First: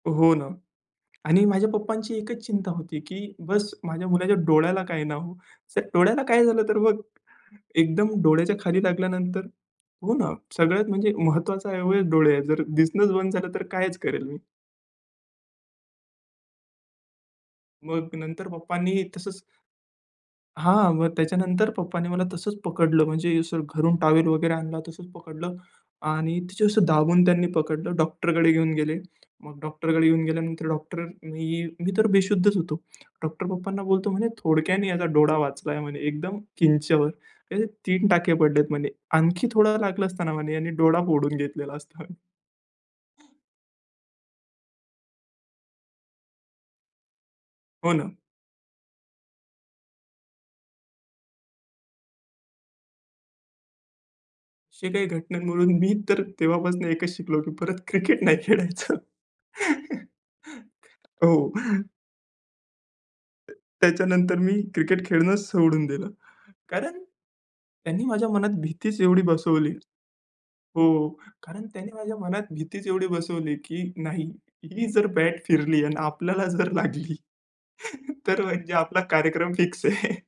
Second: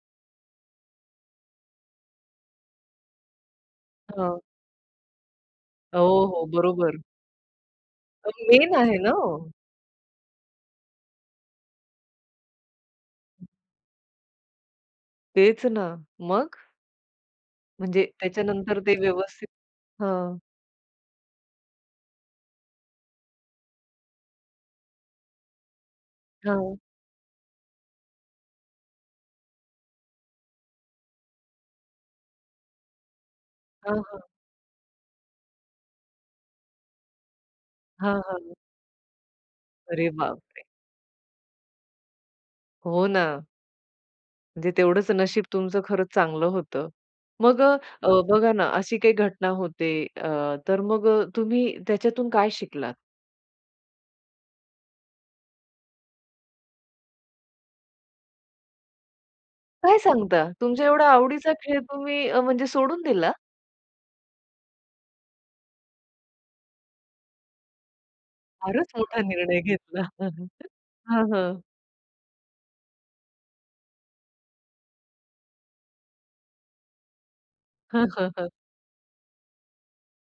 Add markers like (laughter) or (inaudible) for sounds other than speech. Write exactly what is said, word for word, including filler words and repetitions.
हो ना. आणि माझ्या पप्पांची एकच चिंता होती, की बस माझ्या मुलाच्या हां. डोळ्याला काय ना हो. जर डोळ्याला हो, काय हो, झालं तर बरोबर. मग एकदम डोळ्याच्या मेन खाली आहे ना लागल्यानंतर हो? हो ना, सगळ्यात म्हणजे महत्त्वाचं अवयव डोळे आहेत. जर दिसणंच बंद झालं तर कायच करेल मी. तेच ना, मग? म्हणजे मग नंतर त्याच्यानंतर ते पप्पांनी तसंच व्यवस्थित हां. हां, मग त्याच्यानंतर पप्पांनी मला तसंच पकडलं. म्हणजे असं घरून टॉवेल वगैरे आणला, तसंच पकडलं आणि तिथं हां. असं दाबून त्यांनी पकडलं, डॉक्टरकडे घेऊन गेले. मग डॉक्टरकडे घेऊन गेल्यानंतर डॉक्टर मी मी तर बेशुद्धच होतो. डॉक्टर पप्पांना हां, बोलतो हां. म्हणे, "थोडक्याने याचा डोळा वाचलाय." म्हणे, "एकदम किंच्यावर." "हे तीन हां, टाके हां. पडलेत." म्हणे. "आणखी थोडं लागलं अरे असता ना," बाप म्हणे, रे! "यानी डोळा फोडून घेतलेला असता." हो ना. म्हणजे तेवढंच नशीब तुमचं खरंच चांगलं होतं. मग हो अ, ना. बघा ना, अशी काही घटना होते अ, तर मग अ, तुम्ही त्याच्यातून काय शिकलात? अशी काही घटनांवरून मी तर तेव्हापासून एकच शिकलो, की परत क्रिकेट नाही खेळायचं. काय सांगता? तुमच्या एवढा हो. आवडीचा खेळ तुम्ही अ, म्हणजे सोडून दिला? अ, त्याच्यानंतर मी क्रिकेट खेळणंच सोडून दिलं. कारण त्यांनी माझ्या मनात फारच भीतीच मोठा एवढी निर्णय बसवली घेतला. हो, (chuckles) हं, हं. कारण त्याने माझ्या मनात भीतीच एवढी बसवली, की नाही ही जर बॅट फिरली आणि आपल्याला जर लागली, तर (chuckles) म्हणजे आपला कार्यक्रम फिक्स आहे.